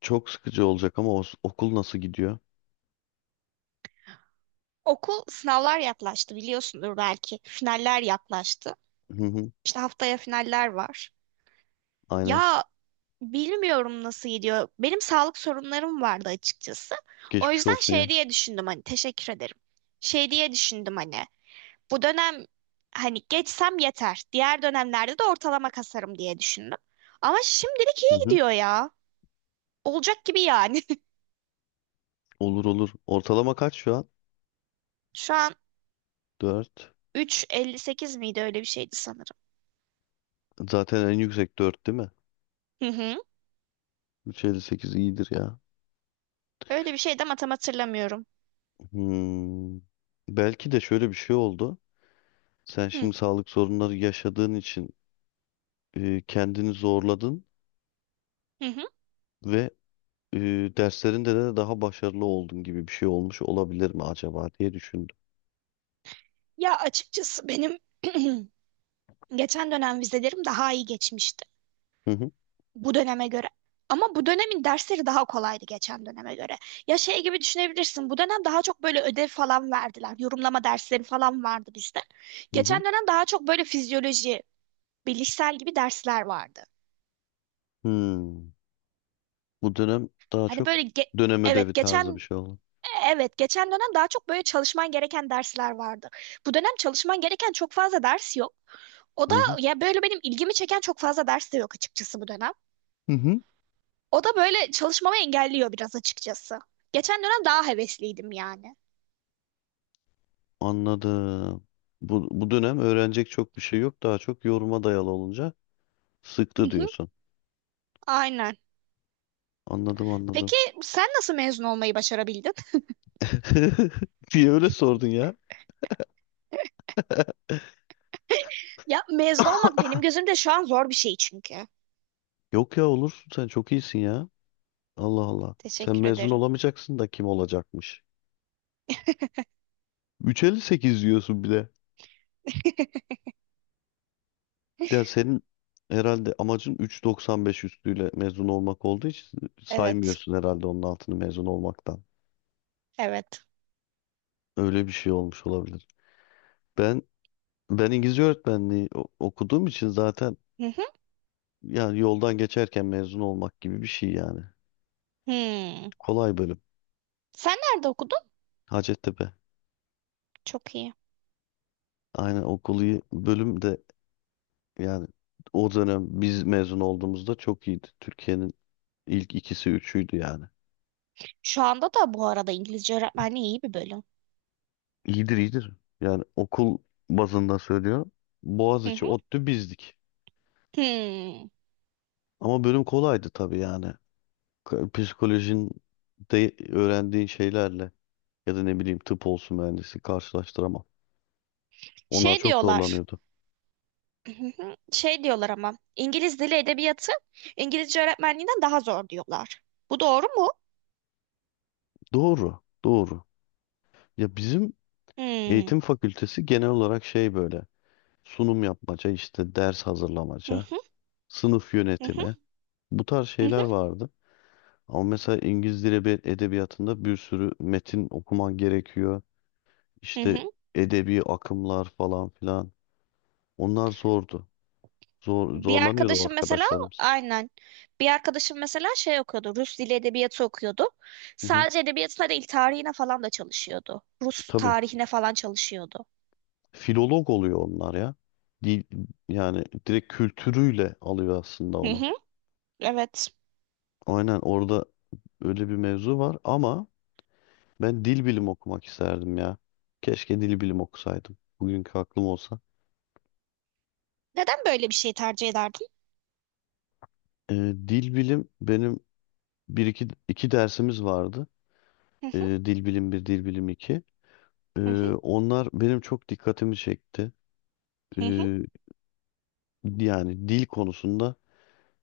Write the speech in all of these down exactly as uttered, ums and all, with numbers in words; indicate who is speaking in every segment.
Speaker 1: Çok sıkıcı olacak ama o- okul nasıl gidiyor?
Speaker 2: Okul sınavlar yaklaştı biliyorsundur belki. Finaller yaklaştı.
Speaker 1: Hı hı,
Speaker 2: İşte haftaya finaller var.
Speaker 1: aynen.
Speaker 2: Ya bilmiyorum nasıl gidiyor. Benim sağlık sorunlarım vardı açıkçası. O
Speaker 1: Geçmiş
Speaker 2: yüzden
Speaker 1: olsun
Speaker 2: şey
Speaker 1: ya.
Speaker 2: diye düşündüm hani teşekkür ederim. Şey diye düşündüm hani bu dönem hani geçsem yeter. Diğer dönemlerde de ortalama kasarım diye düşündüm. Ama şimdilik
Speaker 1: Hı
Speaker 2: iyi
Speaker 1: hı.
Speaker 2: gidiyor ya. Olacak gibi yani.
Speaker 1: Olur olur, ortalama kaç şu an?
Speaker 2: Şu an
Speaker 1: Dört.
Speaker 2: üç virgül elli sekiz miydi öyle bir şeydi sanırım.
Speaker 1: Zaten en yüksek dört değil mi?
Speaker 2: Hı hı.
Speaker 1: üç virgül elli sekiz iyidir ya.
Speaker 2: Öyle bir şeydi ama tam hatırlamıyorum.
Speaker 1: Hmm. Belki de şöyle bir şey oldu. Sen
Speaker 2: Hı.
Speaker 1: şimdi sağlık sorunları yaşadığın için e, kendini zorladın
Speaker 2: Hı hı.
Speaker 1: ve e, derslerinde de daha başarılı oldun gibi bir şey olmuş olabilir mi acaba diye düşündüm.
Speaker 2: Ya açıkçası benim geçen dönem vizelerim daha iyi geçmişti
Speaker 1: Hı hı.
Speaker 2: bu döneme göre. Ama bu dönemin dersleri daha kolaydı geçen döneme göre. Ya şey gibi düşünebilirsin. Bu dönem daha çok böyle ödev falan verdiler. Yorumlama dersleri falan vardı bizde.
Speaker 1: Hı
Speaker 2: Geçen
Speaker 1: hı.
Speaker 2: dönem daha çok böyle fizyoloji, bilişsel gibi dersler vardı.
Speaker 1: Hmm. Bu dönem daha
Speaker 2: Hani
Speaker 1: çok
Speaker 2: böyle ge-
Speaker 1: dönem ödevi
Speaker 2: evet
Speaker 1: tarzı bir
Speaker 2: geçen
Speaker 1: şey oldu.
Speaker 2: evet geçen dönem daha çok böyle çalışman gereken dersler vardı. Bu dönem çalışman gereken çok fazla ders yok. O da
Speaker 1: Hı hı.
Speaker 2: ya böyle benim ilgimi çeken çok fazla ders de yok açıkçası bu dönem.
Speaker 1: Hı hı.
Speaker 2: O da böyle çalışmamı engelliyor biraz açıkçası. Geçen dönem daha hevesliydim yani.
Speaker 1: Anladım. Bu, bu dönem öğrenecek çok bir şey yok. Daha çok yoruma dayalı olunca
Speaker 2: Hı
Speaker 1: sıktı
Speaker 2: hı,
Speaker 1: diyorsun.
Speaker 2: aynen.
Speaker 1: Anladım anladım.
Speaker 2: Peki sen nasıl mezun olmayı başarabildin?
Speaker 1: Niye öyle sordun ya?
Speaker 2: Ya mezun olmak benim gözümde şu an zor bir şey çünkü.
Speaker 1: Yok ya, olursun sen, çok iyisin ya. Allah Allah. Sen
Speaker 2: Teşekkür
Speaker 1: mezun
Speaker 2: ederim.
Speaker 1: olamayacaksın da kim olacakmış? üç virgül elli sekiz diyorsun bir de. Ya senin herhalde amacın üç virgül doksan beş üstüyle mezun olmak olduğu için
Speaker 2: Evet,
Speaker 1: saymıyorsun herhalde onun altını mezun olmaktan.
Speaker 2: evet.
Speaker 1: Öyle bir şey olmuş olabilir. Ben Ben İngilizce öğretmenliği o- okuduğum için zaten
Speaker 2: Hı hı.
Speaker 1: yani yoldan geçerken mezun olmak gibi bir şey yani.
Speaker 2: Hmm.
Speaker 1: Kolay bölüm.
Speaker 2: Sen nerede okudun?
Speaker 1: Hacettepe.
Speaker 2: Çok iyi.
Speaker 1: Aynen, okulu bölüm de yani, o dönem biz mezun olduğumuzda çok iyiydi. Türkiye'nin ilk ikisi üçüydü yani.
Speaker 2: Şu anda da bu arada İngilizce öğretmenliği iyi bir bölüm.
Speaker 1: İyidir iyidir. Yani okul bazında söylüyorum.
Speaker 2: Hı
Speaker 1: Boğaziçi,
Speaker 2: hı.
Speaker 1: ODTÜ, bizdik.
Speaker 2: Hmm.
Speaker 1: Ama bölüm kolaydı tabii yani. K- Psikolojinin de öğrendiğin şeylerle ya da ne bileyim tıp olsun, mühendisi karşılaştıramam. Onlar
Speaker 2: Şey
Speaker 1: çok
Speaker 2: diyorlar.
Speaker 1: zorlanıyordu.
Speaker 2: Hı hı. Şey diyorlar ama İngiliz dili edebiyatı İngilizce öğretmenliğinden daha zor diyorlar. Bu doğru mu?
Speaker 1: Doğru, doğru. Ya bizim
Speaker 2: Hmm.
Speaker 1: eğitim fakültesi genel olarak şey, böyle sunum yapmaca, işte ders
Speaker 2: Hı
Speaker 1: hazırlamaca,
Speaker 2: hı,
Speaker 1: sınıf
Speaker 2: hı hı,
Speaker 1: yönetimi, bu tarz
Speaker 2: hı hı,
Speaker 1: şeyler vardı. Ama mesela İngiliz Dili Edebi- Edebiyatı'nda bir sürü metin okuman gerekiyor.
Speaker 2: hı
Speaker 1: İşte
Speaker 2: hı.
Speaker 1: edebi akımlar falan filan. Onlar zordu. Zor,
Speaker 2: Bir
Speaker 1: zorlanıyordu o
Speaker 2: arkadaşım mesela
Speaker 1: arkadaşlarımız.
Speaker 2: aynen. Bir arkadaşım mesela şey okuyordu. Rus dili edebiyatı okuyordu.
Speaker 1: Hı hı,
Speaker 2: Sadece edebiyatına değil tarihine falan da çalışıyordu. Rus
Speaker 1: tabii.
Speaker 2: tarihine falan çalışıyordu.
Speaker 1: Filolog oluyor onlar ya. Dil, yani direkt kültürüyle alıyor aslında
Speaker 2: Hı
Speaker 1: onu.
Speaker 2: hı, evet.
Speaker 1: Aynen orada öyle bir mevzu var ama ben dil bilim okumak isterdim ya. Keşke dil bilim okusaydım. Bugünkü aklım olsa.
Speaker 2: Neden böyle bir şey tercih ederdin?
Speaker 1: Ee, dil bilim benim bir iki, iki dersimiz vardı.
Speaker 2: Hı
Speaker 1: Ee,
Speaker 2: hı,
Speaker 1: dil bilim bir, dil bilim iki. Ee,
Speaker 2: hı hı,
Speaker 1: onlar benim çok dikkatimi çekti.
Speaker 2: hı hı,
Speaker 1: Ee, yani dil konusunda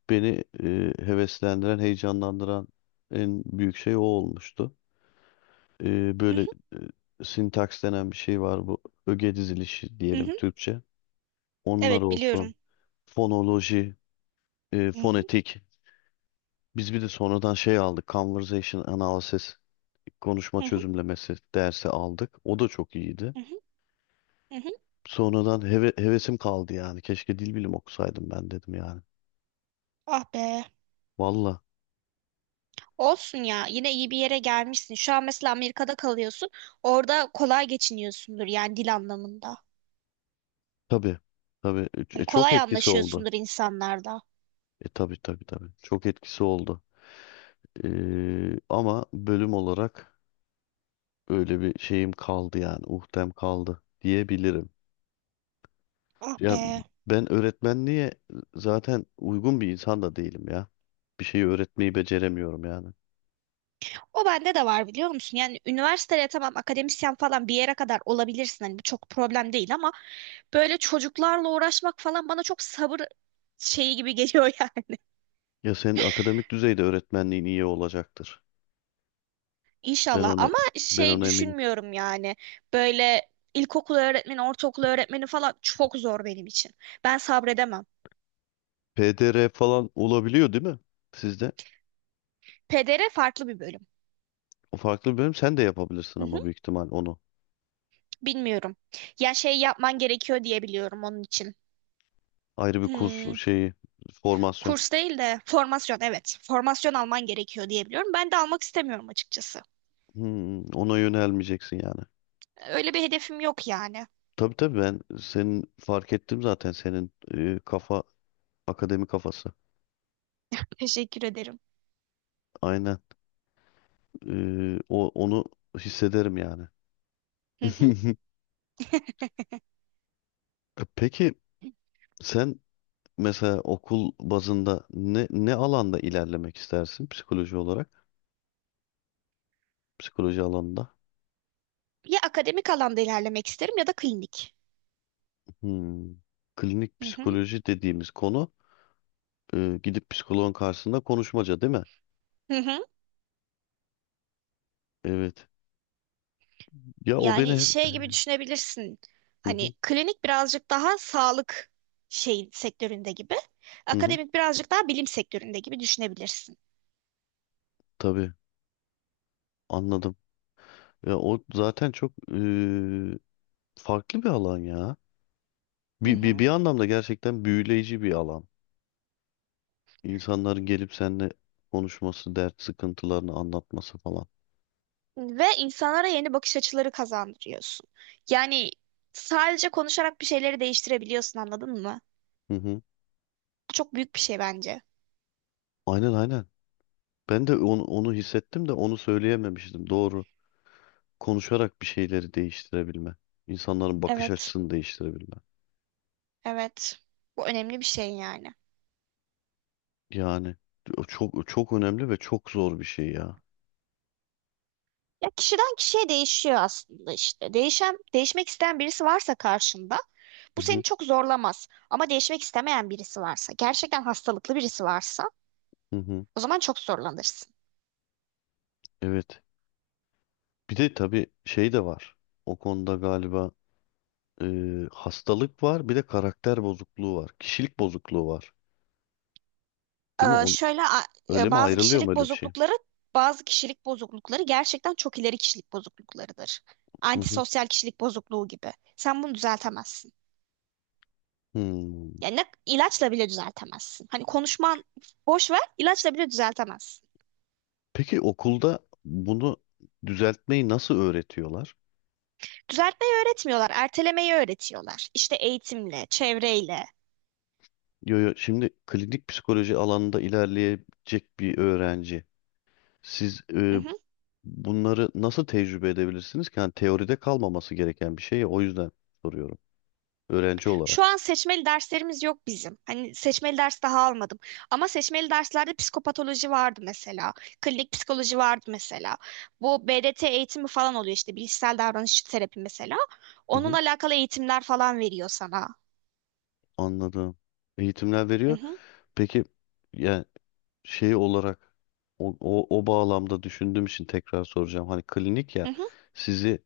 Speaker 1: beni e, heveslendiren, heyecanlandıran en büyük şey o olmuştu. Ee,
Speaker 2: hı
Speaker 1: böyle
Speaker 2: hı,
Speaker 1: e, sintaks denen bir şey var bu. Öge dizilişi
Speaker 2: hı
Speaker 1: diyelim
Speaker 2: hı.
Speaker 1: Türkçe. Onlar
Speaker 2: Evet
Speaker 1: olsun.
Speaker 2: biliyorum.
Speaker 1: Fonoloji, e,
Speaker 2: Hı hı,
Speaker 1: fonetik. Biz bir de sonradan şey aldık, Conversation Analysis, konuşma
Speaker 2: hı hı,
Speaker 1: çözümlemesi dersi aldık. O da çok iyiydi.
Speaker 2: hı hı, hı hı.
Speaker 1: Sonradan heve- hevesim kaldı yani. Keşke dil bilim okusaydım ben dedim yani.
Speaker 2: Ah be.
Speaker 1: Valla.
Speaker 2: Olsun ya yine iyi bir yere gelmişsin. Şu an mesela Amerika'da kalıyorsun. Orada kolay geçiniyorsundur yani dil anlamında.
Speaker 1: Tabii. Tabii. E, e,
Speaker 2: Hani
Speaker 1: çok
Speaker 2: kolay
Speaker 1: etkisi oldu.
Speaker 2: anlaşıyorsundur insanlarda.
Speaker 1: E tabii tabii tabii. Çok etkisi oldu. E, ama bölüm olarak öyle bir şeyim kaldı yani. Uhtem kaldı diyebilirim.
Speaker 2: Ah
Speaker 1: Ya
Speaker 2: be.
Speaker 1: ben öğretmenliğe zaten uygun bir insan da değilim ya. Bir şeyi öğretmeyi beceremiyorum yani.
Speaker 2: O bende de var biliyor musun? Yani üniversiteye tamam akademisyen falan bir yere kadar olabilirsin. Hani bu çok problem değil ama böyle çocuklarla uğraşmak falan bana çok sabır şeyi gibi geliyor yani.
Speaker 1: Ya senin akademik düzeyde öğretmenliğin iyi olacaktır. Ben
Speaker 2: İnşallah
Speaker 1: ona
Speaker 2: ama
Speaker 1: ben
Speaker 2: şey
Speaker 1: ona eminim.
Speaker 2: düşünmüyorum yani. Böyle ilkokul öğretmeni, ortaokul öğretmeni falan çok zor benim için. Ben sabredemem.
Speaker 1: P D R falan olabiliyor değil mi? Sizde.
Speaker 2: Pedere farklı bir bölüm.
Speaker 1: O farklı bir bölüm, sen de yapabilirsin
Speaker 2: Hı hı,
Speaker 1: ama büyük ihtimal onu.
Speaker 2: bilmiyorum. Ya şey yapman gerekiyor diye biliyorum onun için.
Speaker 1: Ayrı bir
Speaker 2: Hmm,
Speaker 1: kurs şeyi, formasyon.
Speaker 2: kurs değil de formasyon evet. Formasyon alman gerekiyor diye biliyorum. Ben de almak istemiyorum açıkçası.
Speaker 1: Hmm, ona yönelmeyeceksin yani.
Speaker 2: Öyle bir hedefim yok yani.
Speaker 1: Tabii tabii, ben senin fark ettim zaten, senin e, kafa akademi kafası.
Speaker 2: Teşekkür ederim.
Speaker 1: Aynen. Ee, o, onu hissederim yani.
Speaker 2: Hı hı.
Speaker 1: Peki sen mesela okul bazında ne ne alanda ilerlemek istersin, psikoloji olarak? Psikoloji alanında.
Speaker 2: Ya akademik alanda ilerlemek isterim ya da klinik.
Speaker 1: Hmm. Klinik
Speaker 2: Hı hı.
Speaker 1: psikoloji dediğimiz konu e, gidip psikoloğun karşısında konuşmaca değil mi?
Speaker 2: Hı hı.
Speaker 1: Evet. Ya o beni
Speaker 2: Yani şey gibi
Speaker 1: hı
Speaker 2: düşünebilirsin. Hani
Speaker 1: hı,
Speaker 2: klinik birazcık daha sağlık şey sektöründe gibi.
Speaker 1: hı hı,
Speaker 2: Akademik birazcık daha bilim sektöründe gibi düşünebilirsin.
Speaker 1: tabii anladım. Ya o zaten çok e, farklı bir alan ya.
Speaker 2: Hı
Speaker 1: Bir, bir, bir
Speaker 2: hı.
Speaker 1: anlamda gerçekten büyüleyici bir alan. İnsanların gelip seninle konuşması, dert sıkıntılarını anlatması falan.
Speaker 2: Ve insanlara yeni bakış açıları kazandırıyorsun. Yani sadece konuşarak bir şeyleri değiştirebiliyorsun, anladın mı?
Speaker 1: Hı hı.
Speaker 2: Bu çok büyük bir şey bence.
Speaker 1: Aynen aynen. Ben de onu, onu hissettim de onu söyleyememiştim. Doğru. Konuşarak bir şeyleri değiştirebilme. İnsanların bakış
Speaker 2: Evet,
Speaker 1: açısını değiştirebilme.
Speaker 2: evet. Bu önemli bir şey yani.
Speaker 1: Yani o çok çok önemli ve çok zor bir şey ya.
Speaker 2: Ya kişiden kişiye değişiyor aslında işte. Değişen, değişmek isteyen birisi varsa karşında
Speaker 1: Hı
Speaker 2: bu seni
Speaker 1: hı,
Speaker 2: çok zorlamaz. Ama değişmek istemeyen birisi varsa, gerçekten hastalıklı birisi varsa
Speaker 1: hı hı.
Speaker 2: o zaman çok zorlanırsın.
Speaker 1: Evet. Bir de tabii şey de var. O konuda galiba e, hastalık var, bir de karakter bozukluğu var. Kişilik bozukluğu var. Değil mi?
Speaker 2: Ee,
Speaker 1: O,
Speaker 2: şöyle a-
Speaker 1: öyle
Speaker 2: e,
Speaker 1: mi
Speaker 2: bazı
Speaker 1: ayrılıyor, mu
Speaker 2: kişilik
Speaker 1: öyle bir şey?
Speaker 2: bozuklukları bazı kişilik bozuklukları gerçekten çok ileri kişilik bozukluklarıdır.
Speaker 1: Hı hı.
Speaker 2: Antisosyal kişilik bozukluğu gibi. Sen bunu düzeltemezsin.
Speaker 1: Hmm.
Speaker 2: Yani ne- ilaçla bile düzeltemezsin. Hani konuşman boş ver, ilaçla bile düzeltemezsin.
Speaker 1: Peki okulda bunu düzeltmeyi nasıl öğretiyorlar?
Speaker 2: Düzeltmeyi öğretmiyorlar, ertelemeyi öğretiyorlar. İşte eğitimle, çevreyle.
Speaker 1: Yo, yo, şimdi klinik psikoloji alanında ilerleyecek bir öğrenci. Siz e,
Speaker 2: Mhm.
Speaker 1: bunları nasıl tecrübe edebilirsiniz ki? Yani teoride kalmaması gereken bir şey ya, o yüzden soruyorum. Öğrenci olarak.
Speaker 2: Şu an seçmeli derslerimiz yok bizim. Hani seçmeli ders daha almadım. Ama seçmeli derslerde psikopatoloji vardı mesela. Klinik psikoloji vardı mesela. Bu B D T eğitimi falan oluyor işte bilişsel davranış terapi mesela.
Speaker 1: Hı hı,
Speaker 2: Onunla alakalı eğitimler falan veriyor sana.
Speaker 1: anladım. Eğitimler
Speaker 2: Hı
Speaker 1: veriyor.
Speaker 2: hı,
Speaker 1: Peki yani şey olarak o, o, o bağlamda düşündüğüm için tekrar soracağım. Hani klinik ya,
Speaker 2: hı hı.
Speaker 1: sizi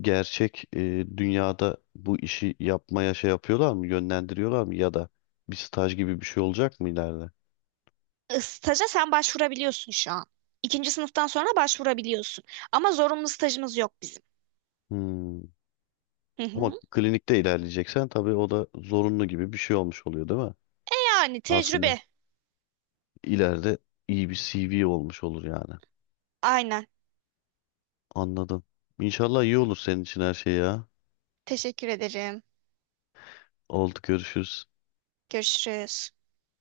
Speaker 1: gerçek e, dünyada bu işi yapmaya şey yapıyorlar mı, yönlendiriyorlar mı ya da bir staj gibi bir şey olacak mı ileride?
Speaker 2: E, Staja sen başvurabiliyorsun şu an. İkinci sınıftan sonra başvurabiliyorsun. Ama zorunlu stajımız yok bizim.
Speaker 1: Hmm.
Speaker 2: Hı
Speaker 1: Ama
Speaker 2: hı.
Speaker 1: klinikte ilerleyeceksen tabii o da zorunlu gibi bir şey olmuş oluyor değil mi?
Speaker 2: Yani
Speaker 1: Aslında
Speaker 2: tecrübe.
Speaker 1: ileride iyi bir C V olmuş olur yani.
Speaker 2: Aynen.
Speaker 1: Anladım. İnşallah iyi olur senin için her şey ya.
Speaker 2: Teşekkür ederim.
Speaker 1: Oldu, görüşürüz.
Speaker 2: Görüşürüz.